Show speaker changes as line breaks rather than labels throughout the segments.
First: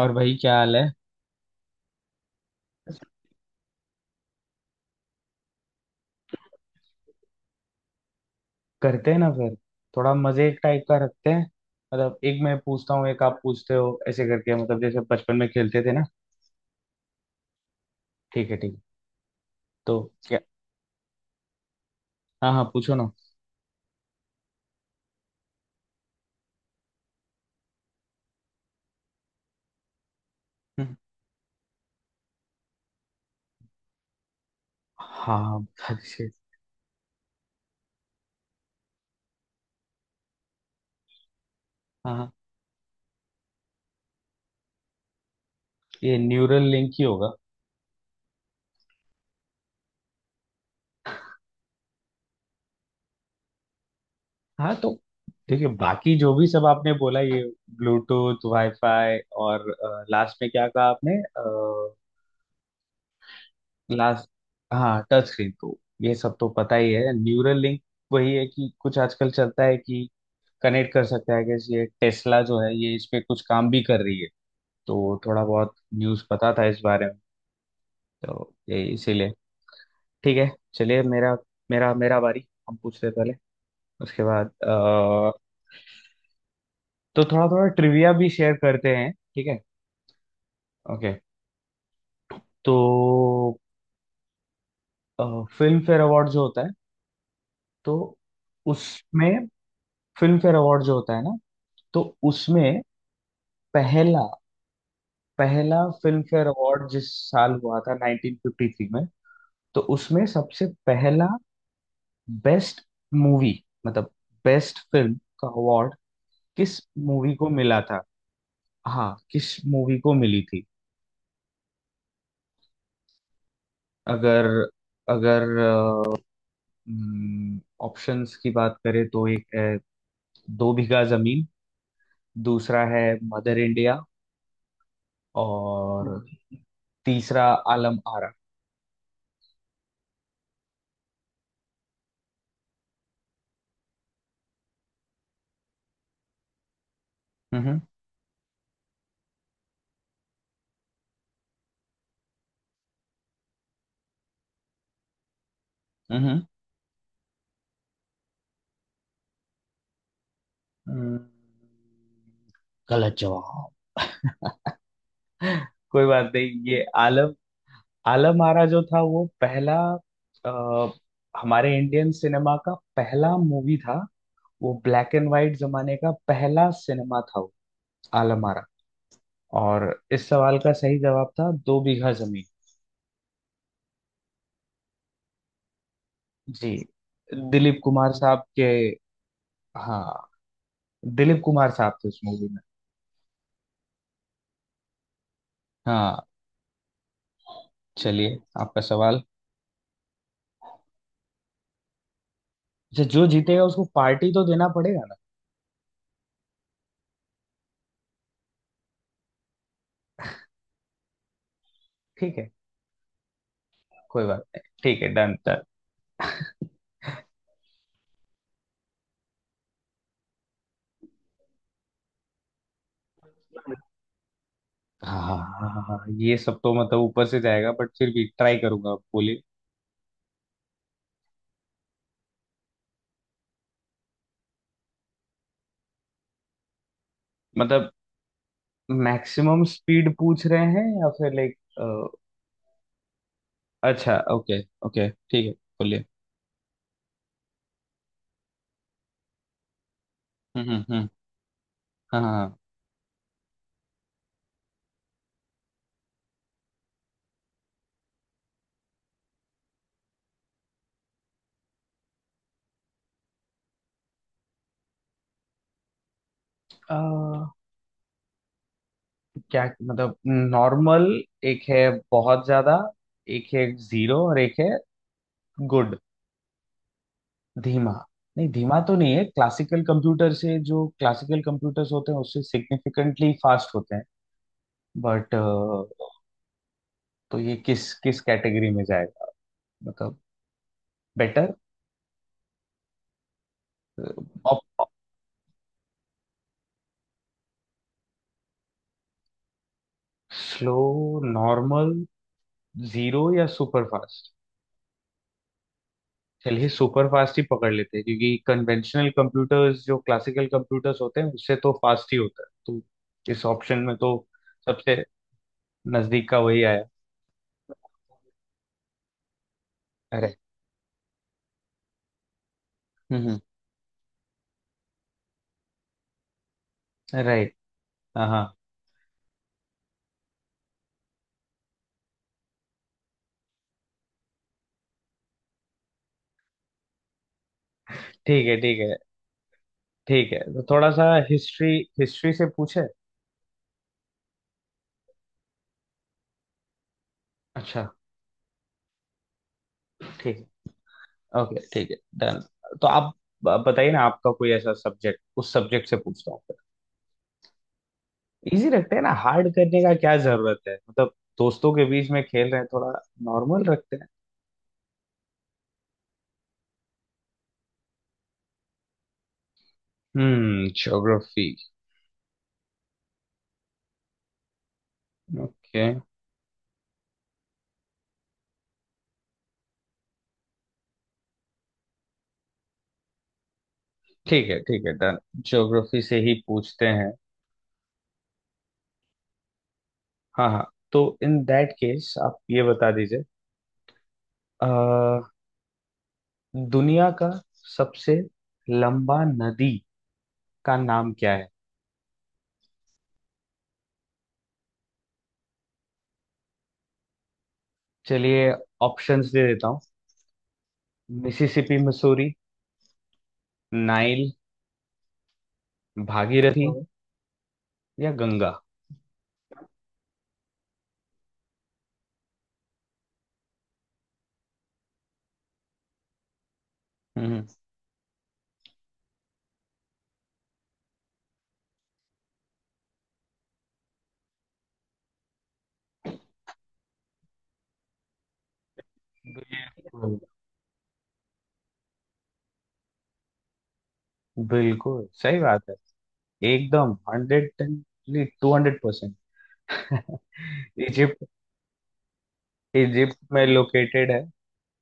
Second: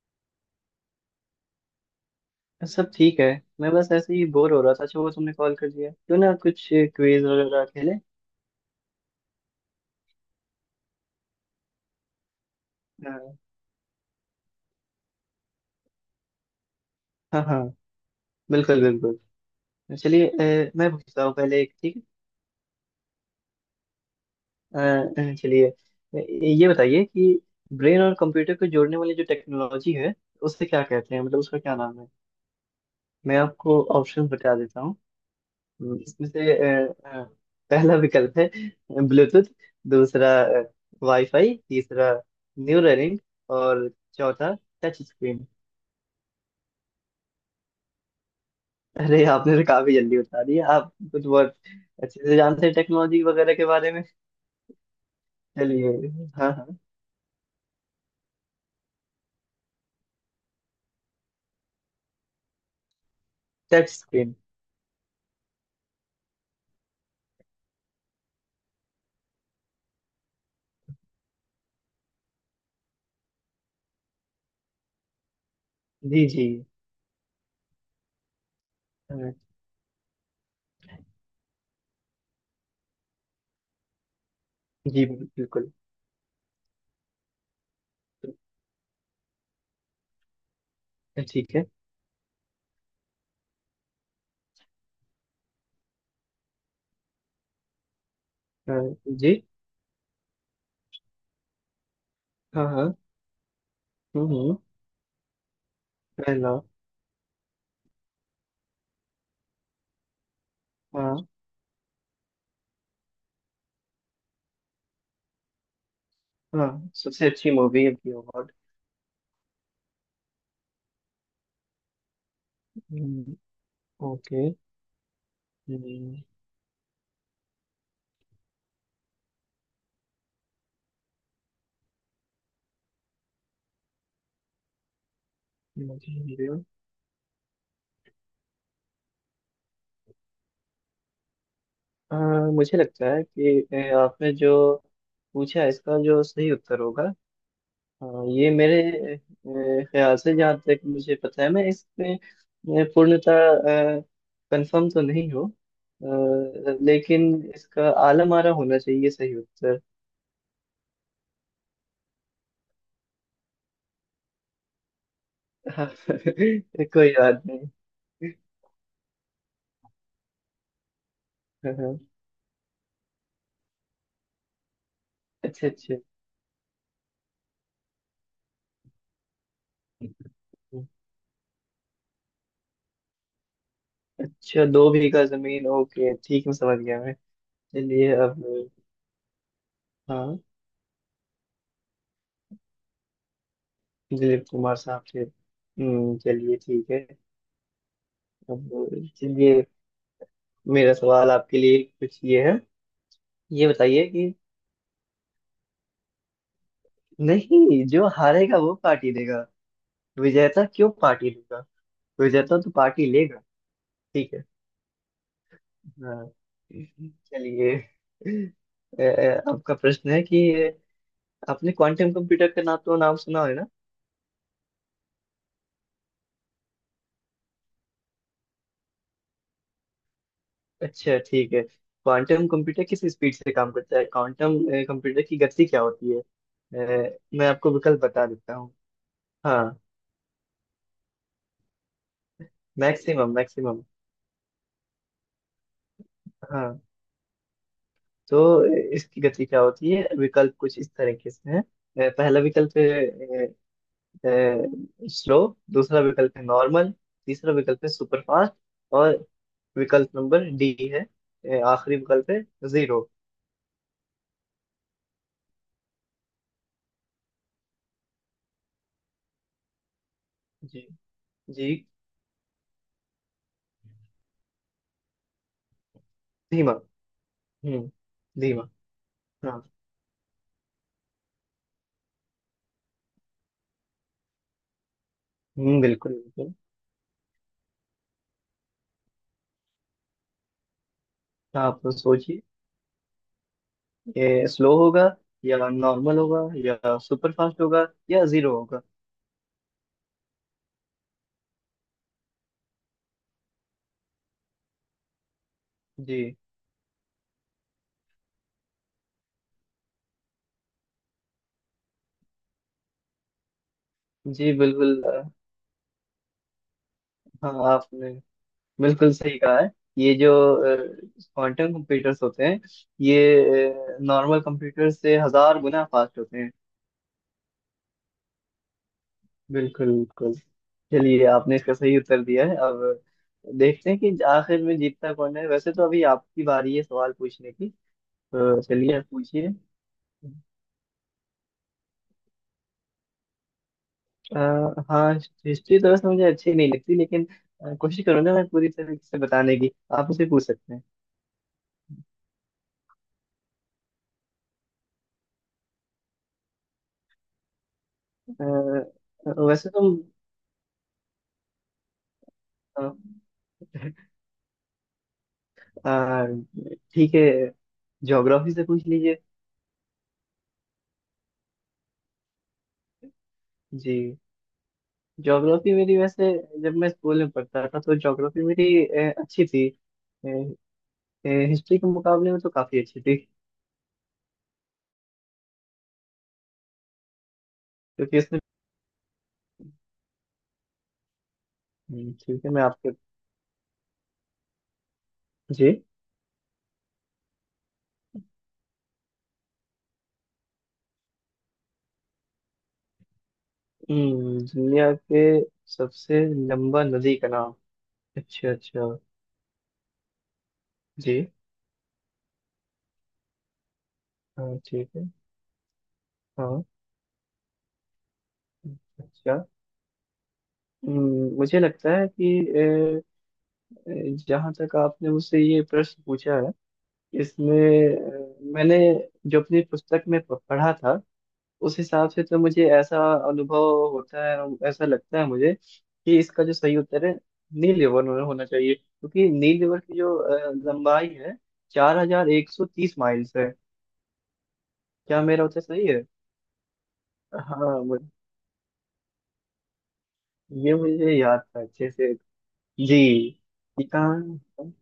और भाई क्या हाल है?
सब ठीक है। मैं बस ऐसे ही बोर हो रहा था। अच्छा, वो तुमने कॉल कर दिया, क्यों ना कुछ क्विज वगैरह खेले।
करते हैं ना फिर। थोड़ा मजे टाइप का रखते हैं। मतलब एक मैं पूछता हूँ एक
हाँ।
आप पूछते हो ऐसे करके, मतलब जैसे बचपन में खेलते थे ना।
हाँ हाँ।
ठीक है ठीक है।
बिल्कुल बिल्कुल।
तो
चलिए,
क्या?
मैं पूछता हूँ पहले एक। ठीक है।
हाँ हाँ पूछो ना।
अ, चलिए, ये बताइए कि ब्रेन और कंप्यूटर को जोड़ने वाली जो टेक्नोलॉजी है उसे क्या
हम्म।
कहते हैं, मतलब उसका क्या नाम है। मैं आपको ऑप्शन बता देता हूँ।
हाँ।
इसमें
shit!
से पहला विकल्प है ब्लूटूथ। दूसरा वाईफाई। तीसरा
हाँ हाँ।
न्यूरलिंक। और चौथा टच स्क्रीन।
ये न्यूरल लिंक ही होगा।
अरे, आपने तो काफी जल्दी बता दिया। आप कुछ बहुत अच्छे से जानते हैं टेक्नोलॉजी वगैरह के बारे में।
हाँ तो देखिए
चलिए।
बाकी जो भी
हाँ
सब
हाँ।
आपने बोला ये ब्लूटूथ वाईफाई और लास्ट में क्या कहा आपने?
Touch
last?
स्क्रीन।
हाँ टच स्क्रीन तो ये सब तो पता ही है। न्यूरल लिंक वही है कि कुछ आजकल चलता है कि कनेक्ट कर सकते हैं, कि ये टेस्ला जो है ये इस पे कुछ काम भी कर रही है, तो थोड़ा बहुत न्यूज़
जी जी।
पता था इस बारे में, तो ये इसीलिए।
हाँ,
ठीक है। चलिए मेरा मेरा मेरा बारी, हम पूछते हैं पहले, उसके बाद
जी। बिल्कुल।
तो थोड़ा थोड़ा ट्रिविया भी शेयर करते हैं ठीक है। ओके।
तो ठीक है।
तो फिल्म फेयर अवार्ड जो होता है, तो
हाँ, जी।
उसमें, फिल्म फेयर अवार्ड जो होता है ना, तो
हाँ
उसमें
हाँ।
पहला
हम्म।
पहला फिल्म फेयर
पहला।
अवार्ड जिस साल हुआ था 1953 में, तो उसमें सबसे
हाँ
पहला बेस्ट मूवी, मतलब बेस्ट फिल्म का अवार्ड किस
हाँ सबसे
मूवी को
अच्छी
मिला
मूवी है
था?
की अवार्ड।
हाँ किस मूवी को मिली थी?
हम्म। ओके।
अगर अगर
हम्म।
ऑप्शंस की बात करें तो एक है दो बीघा जमीन, दूसरा है मदर इंडिया, और
मुझे video-
तीसरा आलम आरा।
हाँ, मुझे लगता है कि आपने जो पूछा है इसका जो सही उत्तर होगा।
हम्म
हाँ, ये मेरे ख्याल से, जहाँ तक मुझे पता है, मैं इसमें पूर्णतः कंफर्म तो नहीं हूँ,
हम्म।
लेकिन इसका आलम आरा होना चाहिए सही उत्तर।
हम्म। गलत जवाब।
हाँ,
कोई बात नहीं। ये
कोई
आलम
बात नहीं।
आलम आरा जो था वो पहला अ,
हाँ,
हमारे
हाँ।
इंडियन सिनेमा का पहला मूवी था। वो ब्लैक एंड व्हाइट
अच्छा अच्छा।
जमाने का पहला सिनेमा था वो, आलम आरा। और इस सवाल का सही जवाब था दो बीघा जमीन।
अच्छा, दो बीघा जमीन। ओके, ठीक है,
जी।
समझ गया मैं।
दिलीप कुमार
चलिए
साहब
अब।
के। हाँ।
हाँ।
दिलीप कुमार साहब थे उस मूवी में।
दिलीप कुमार साहब से।
हाँ
चलिए, ठीक है।
चलिए
अब
आपका सवाल।
चलिए, मेरा सवाल आपके लिए कुछ ये है।
अच्छा जो जीतेगा
ये
उसको
बताइए
पार्टी
कि
तो देना पड़ेगा ना?
नहीं, जो हारेगा वो पार्टी देगा। विजेता क्यों पार्टी देगा।
ठीक है।
विजेता तो पार्टी लेगा।
कोई
ठीक
बात
है।
नहीं, ठीक है, डन।
हाँ चलिए। अ, आपका प्रश्न है कि आपने क्वांटम कंप्यूटर का नाम, तो नाम सुना है ना।
हाँ ये सब तो मतलब ऊपर से जाएगा बट फिर भी ट्राई करूंगा, आप बोलिए।
अच्छा ठीक है, क्वांटम कंप्यूटर किस स्पीड से काम करता है, क्वांटम कंप्यूटर की गति क्या होती है। मैं आपको
मतलब
विकल्प बता देता हूँ। हाँ,
मैक्सिमम स्पीड पूछ रहे हैं या फिर लाइक?
Maximum maximum.
अच्छा ओके। ओके ठीक है बोलिए।
हाँ, तो इसकी गति क्या होती है, विकल्प
हम्म
कुछ
हम्म
इस
हम्म,
तरीके से है।
हाँ
पहला
हाँ।
विकल्प स्लो। दूसरा विकल्प है नॉर्मल। तीसरा विकल्प है सुपर फास्ट। और विकल्प नंबर डी है, आखिरी विकल्प है जीरो।
हाँ। क्या मतलब
जी।
नॉर्मल? एक
जी।
है बहुत ज्यादा, एक है जीरो, और एक है गुड,
धीमा। हम्म।
धीमा। नहीं
धीमा।
धीमा तो नहीं है,
हाँ।
क्लासिकल कंप्यूटर से, जो क्लासिकल कंप्यूटर्स होते हैं उससे सिग्निफिकेंटली फास्ट होते हैं। बट
हम्म।
तो
बिल्कुल बिल्कुल।
ये किस किस कैटेगरी में जाएगा, मतलब बेटर?
आप सोचिए, ये स्लो होगा या नॉर्मल होगा या सुपर फास्ट होगा या जीरो होगा।
स्लो, नॉर्मल, जीरो या सुपर फास्ट?
जी।
चलिए सुपर फास्ट ही पकड़ लेते हैं, क्योंकि कन्वेंशनल कंप्यूटर्स जो क्लासिकल कंप्यूटर्स होते हैं उससे तो फास्ट ही होता है, तो इस ऑप्शन में तो
जी बिल्कुल।
सबसे नजदीक का वही आया।
हाँ, आपने बिल्कुल सही कहा है। ये जो
अरे।
क्वांटम कंप्यूटर्स होते हैं,
हम्म।
ये नॉर्मल कंप्यूटर से 1,000 गुना फास्ट होते हैं।
राइट। हाँ हाँ।
बिल्कुल बिल्कुल। चलिए, आपने इसका सही उत्तर दिया है। अब देखते हैं कि आखिर में जीतता कौन है। वैसे तो अभी आपकी बारी है सवाल पूछने की।
ठीक है
तो
ठीक है।
चलिए, आप पूछिए।
ठीक है तो थोड़ा सा हिस्ट्री हिस्ट्री से पूछे?
अ, हाँ, हिस्ट्री तो वैसे मुझे अच्छी नहीं लगती, लेकिन
अच्छा।
कोशिश करूंगा मैं पूरी तरीके से बताने की। आप उसे
ठीक
पूछ
है
सकते हैं।
ओके, ठीक है डन। तो आप बताइए ना आपका कोई ऐसा सब्जेक्ट, उस सब्जेक्ट से पूछता हूँ। इजी रखते हैं ना, हार्ड
वैसे
करने
तो
का क्या जरूरत है, मतलब दोस्तों के बीच में खेल रहे हैं थोड़ा।
अ,
नॉर्मल रखते हैं।
आ, ठीक है, ज्योग्राफी से पूछ लीजिए।
हम्म, ज्योग्राफी।
जी, ज्योग्राफी
ओके।
मेरी वैसे जब मैं स्कूल में पढ़ता था तो ज्योग्राफी मेरी अच्छी थी। हिस्ट्री के मुकाबले में तो काफी अच्छी थी।
ठीक है डन, ज्योग्राफी से ही पूछते हैं।
क्योंकि इसमें
हाँ हाँ तो इन दैट
हम्म।
केस आप
ठीक है,
ये
मैं
बता
आपके
दीजिए। अ,
जी।
दुनिया का सबसे लंबा नदी का नाम क्या है?
दुनिया के सबसे लंबा नदी का नाम। अच्छा
चलिए
अच्छा।
ऑप्शंस दे देता हूँ।
जी।
मिसिसिपी मसूरी, नाइल,
हाँ ठीक है। हाँ।
भागीरथी, हाँ, या गंगा?
अच्छा। मुझे लगता है कि अ, जहाँ तक आपने मुझसे ये प्रश्न पूछा है,
हम्म।
इसमें मैंने जो अपनी पुस्तक में पढ़ा था, उस हिसाब से तो मुझे ऐसा अनुभव होता है और ऐसा लगता है मुझे कि इसका जो सही उत्तर है, नील यवन होना होना चाहिए। क्योंकि नील यवन की जो
बिल्कुल।
लंबाई है 4,130 माइल्स है।
बिल्कुल
क्या
सही
मेरा उत्तर
बात है।
सही है?
एकदम हंड्रेड।
हाँ,
टू हंड्रेड परसेंट।
ये मुझे
इजिप्ट।
याद था अच्छे से। जी।
इजिप्ट में
ये
लोकेटेड है।
कहाँ?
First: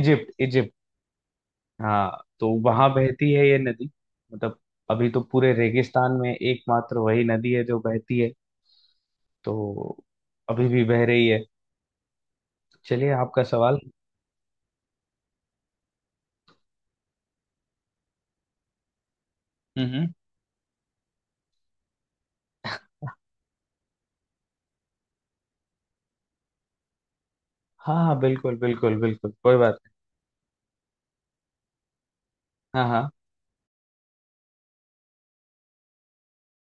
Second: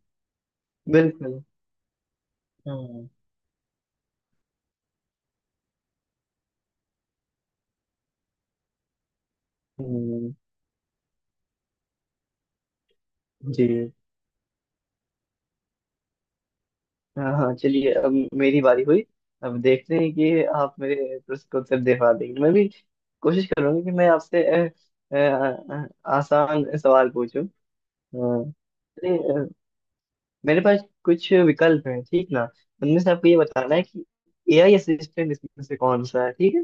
Egypt Egypt.
बिल्कुल।
हाँ तो वहां
हाँ।
बहती है ये नदी। मतलब अभी तो पूरे रेगिस्तान में एकमात्र वही नदी है जो बहती है, तो
हम्म।
अभी भी बह रही है। चलिए आपका
जी।
सवाल।
हाँ हाँ, चलिए अब मेरी बारी हुई। अब
हम्म
देखते
हम्म।
हैं कि आप मेरे प्रश्न को उत्तर दे पा देंगे। मैं भी कोशिश करूंगा कि मैं आपसे अ, अ, आसान सवाल पूछूं।
हाँ हाँ
हाँ।
बिल्कुल बिल्कुल
अरे,
बिल्कुल, कोई बात
मेरे पास कुछ विकल्प हैं, ठीक ना।
नहीं। हाँ
उनमें
हाँ।
से आपको ये बताना है कि एआई असिस्टेंट इसमें से कौन सा है, ठीक है।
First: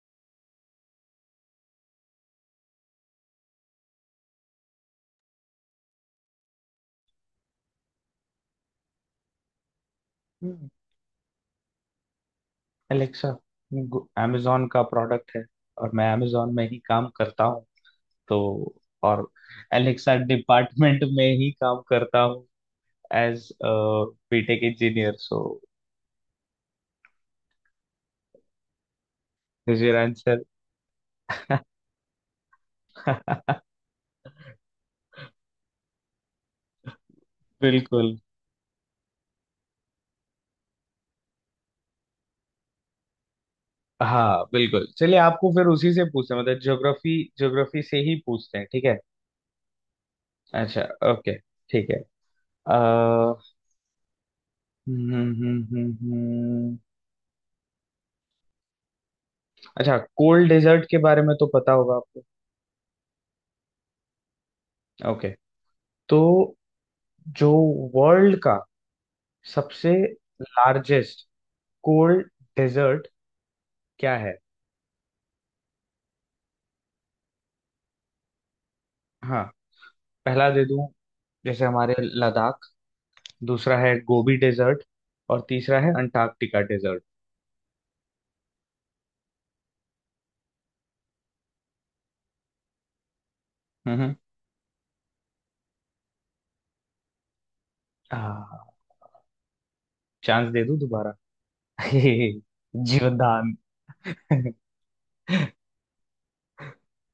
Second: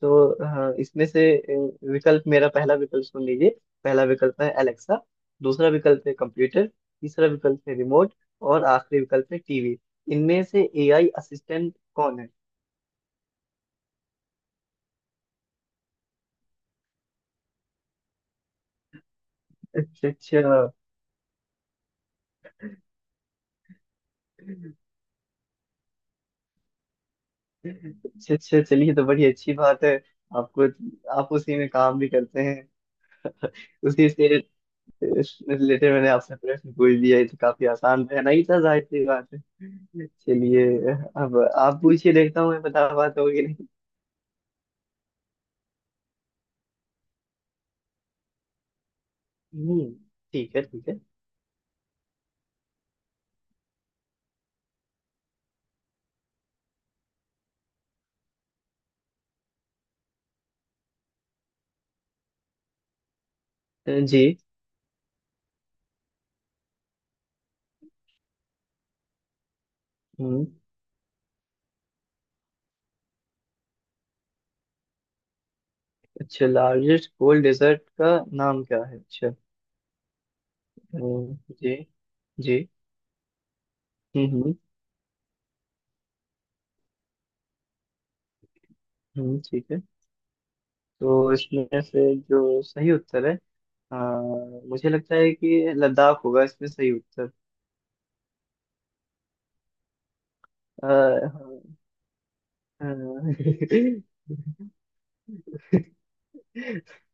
तो हाँ, इसमें से विकल्प, मेरा पहला विकल्प सुन लीजिए। पहला विकल्प है एलेक्सा। दूसरा विकल्प है कंप्यूटर। तीसरा विकल्प है रिमोट। और आखिरी विकल्प है टीवी। इनमें से एआई असिस्टेंट कौन है?
अलेक्सा। अमेजोन का प्रोडक्ट है, और मैं अमेजोन में ही काम करता हूँ। तो, और
अच्छा
एलेक्सा
अच्छा।
डिपार्टमेंट में ही काम करता हूँ एज बीटेक इंजीनियर। सो
अच्छा अच्छा, चलिए तो बड़ी अच्छी
इज
बात है।
Your answer.
आपको, आप उसी में काम भी करते हैं, उसी से रिलेटेड मैंने आपसे प्रश्न पूछ दिया। ये तो काफी आसान
बिल्कुल।
रहना ही था, जाहिर सी बात है। चलिए, अब आप पूछिए, देखता हूँ मैं बता पाता हूँ कि।
हाँ बिल्कुल चलिए आपको फिर उसी से पूछते हैं, मतलब ज्योग्राफी, ज्योग्राफी से ही पूछते हैं ठीक है।
हम्म, ठीक है
अच्छा
ठीक है।
ओके ठीक है। अ, हम्म हम्म हम्म हम्म। अच्छा कोल्ड डेजर्ट के बारे में तो पता होगा आपको?
जी।
ओके। तो जो वर्ल्ड का सबसे
हम्म।
लार्जेस्ट कोल्ड डेजर्ट क्या है?
अच्छा, लार्जेस्ट कोल्ड डेजर्ट का नाम क्या है, अच्छा।
हाँ पहला दे दूं,
हम्म।
जैसे
जी।
हमारे
जी।
लद्दाख। दूसरा है गोबी
हम्म।
डेजर्ट। और तीसरा है अंटार्कटिका डेजर्ट।
ठीक है। तो इसमें से जो सही उत्तर है, अ,
हम्म हम्म।
मुझे लगता है कि लद्दाख होगा इसमें सही उत्तर।
हाँ चांस दे दूं दोबारा?
हाँ। अ,
जीवनदान।
अच्छा,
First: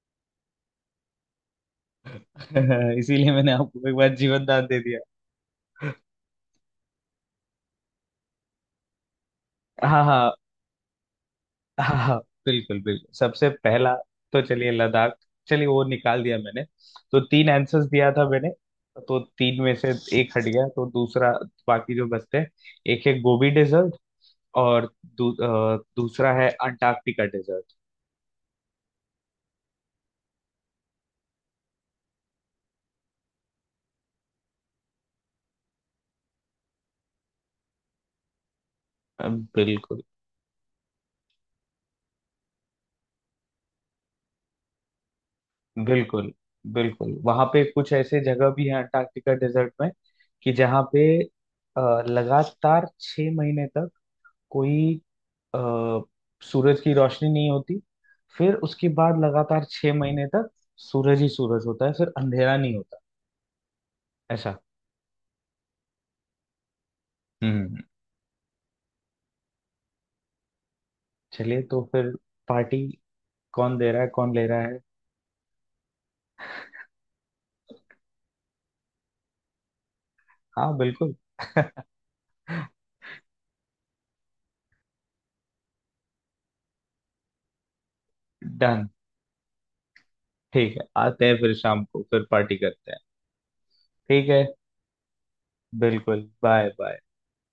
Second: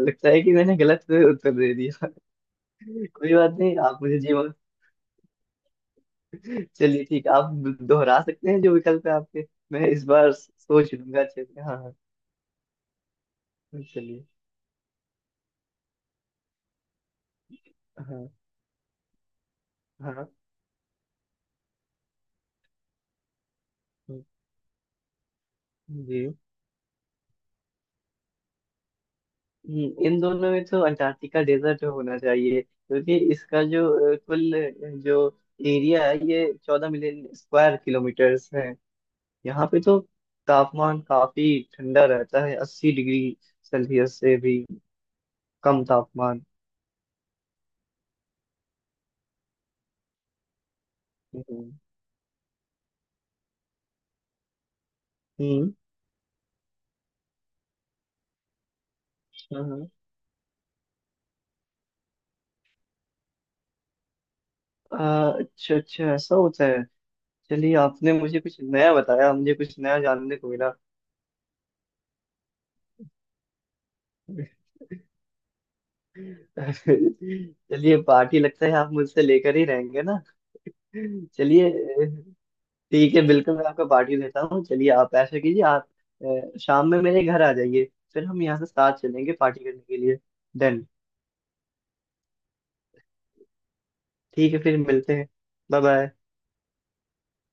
लगता है कि मैंने गलत उत्तर दे दिया।
इसीलिए
कोई
मैंने
बात नहीं,
आपको एक
आप
बार
मुझे जी।
जीवनदान दे दिया।
चलिए ठीक है, आप दोहरा सकते हैं जो विकल्प है आपके। मैं
हाँ
इस बार
हाँ।
सोच लूंगा अच्छे से। हाँ हाँ।
हाँ हाँ। बिल्कुल बिल्कुल सबसे पहला,
चलिए।
तो चलिए लद्दाख, चलिए वो निकाल दिया मैंने। तो तीन आंसर्स दिया था
हाँ
मैंने, तो तीन में से
हाँ। हाँ,
एक हट गया, तो दूसरा, बाकी जो बचते हैं, एक है गोबी डेजर्ट और दूसरा
जी।
है अंटार्कटिका डेजर्ट।
इन दोनों में तो अंटार्कटिका डेजर्ट होना चाहिए क्योंकि इसका जो कुल जो एरिया है, ये 14 मिलियन स्क्वायर किलोमीटर्स है। यहाँ पे तो
बिल्कुल।
तापमान काफी ठंडा रहता है, 80 डिग्री सेल्सियस से भी कम
बिल्कुल,
तापमान।
बिल्कुल, वहां पे कुछ ऐसे जगह भी है अंटार्कटिका डेजर्ट में, कि जहाँ पे
हम्म
अ, लगातार 6 महीने तक कोई अ,
हम्म।
सूरज की रोशनी नहीं होती। फिर उसके बाद
हाँ
लगातार
हाँ।
छह महीने तक सूरज ही सूरज होता है, फिर अंधेरा नहीं होता ऐसा।
अच्छा अच्छा, ऐसा होता है। चलिए,
हम्म।
आपने मुझे कुछ नया बताया, मुझे कुछ नया जानने को मिला।
चलिए तो फिर पार्टी कौन दे रहा है, कौन ले रहा है?
चलिए, पार्टी लगता है आप मुझसे लेकर ही रहेंगे ना।
हाँ बिल्कुल।
चलिए ठीक है, बिल्कुल मैं आपको पार्टी देता हूँ। चलिए, आप ऐसा कीजिए, आप शाम में मेरे घर आ जाइए। फिर हम यहाँ से
डन।
साथ चलेंगे पार्टी करने के लिए।
ठीक है
डन।
आते हैं फिर शाम को, फिर पार्टी करते हैं। ठीक है।
ठीक है, फिर मिलते हैं। Bye bye.
बिल्कुल, बाय बाय।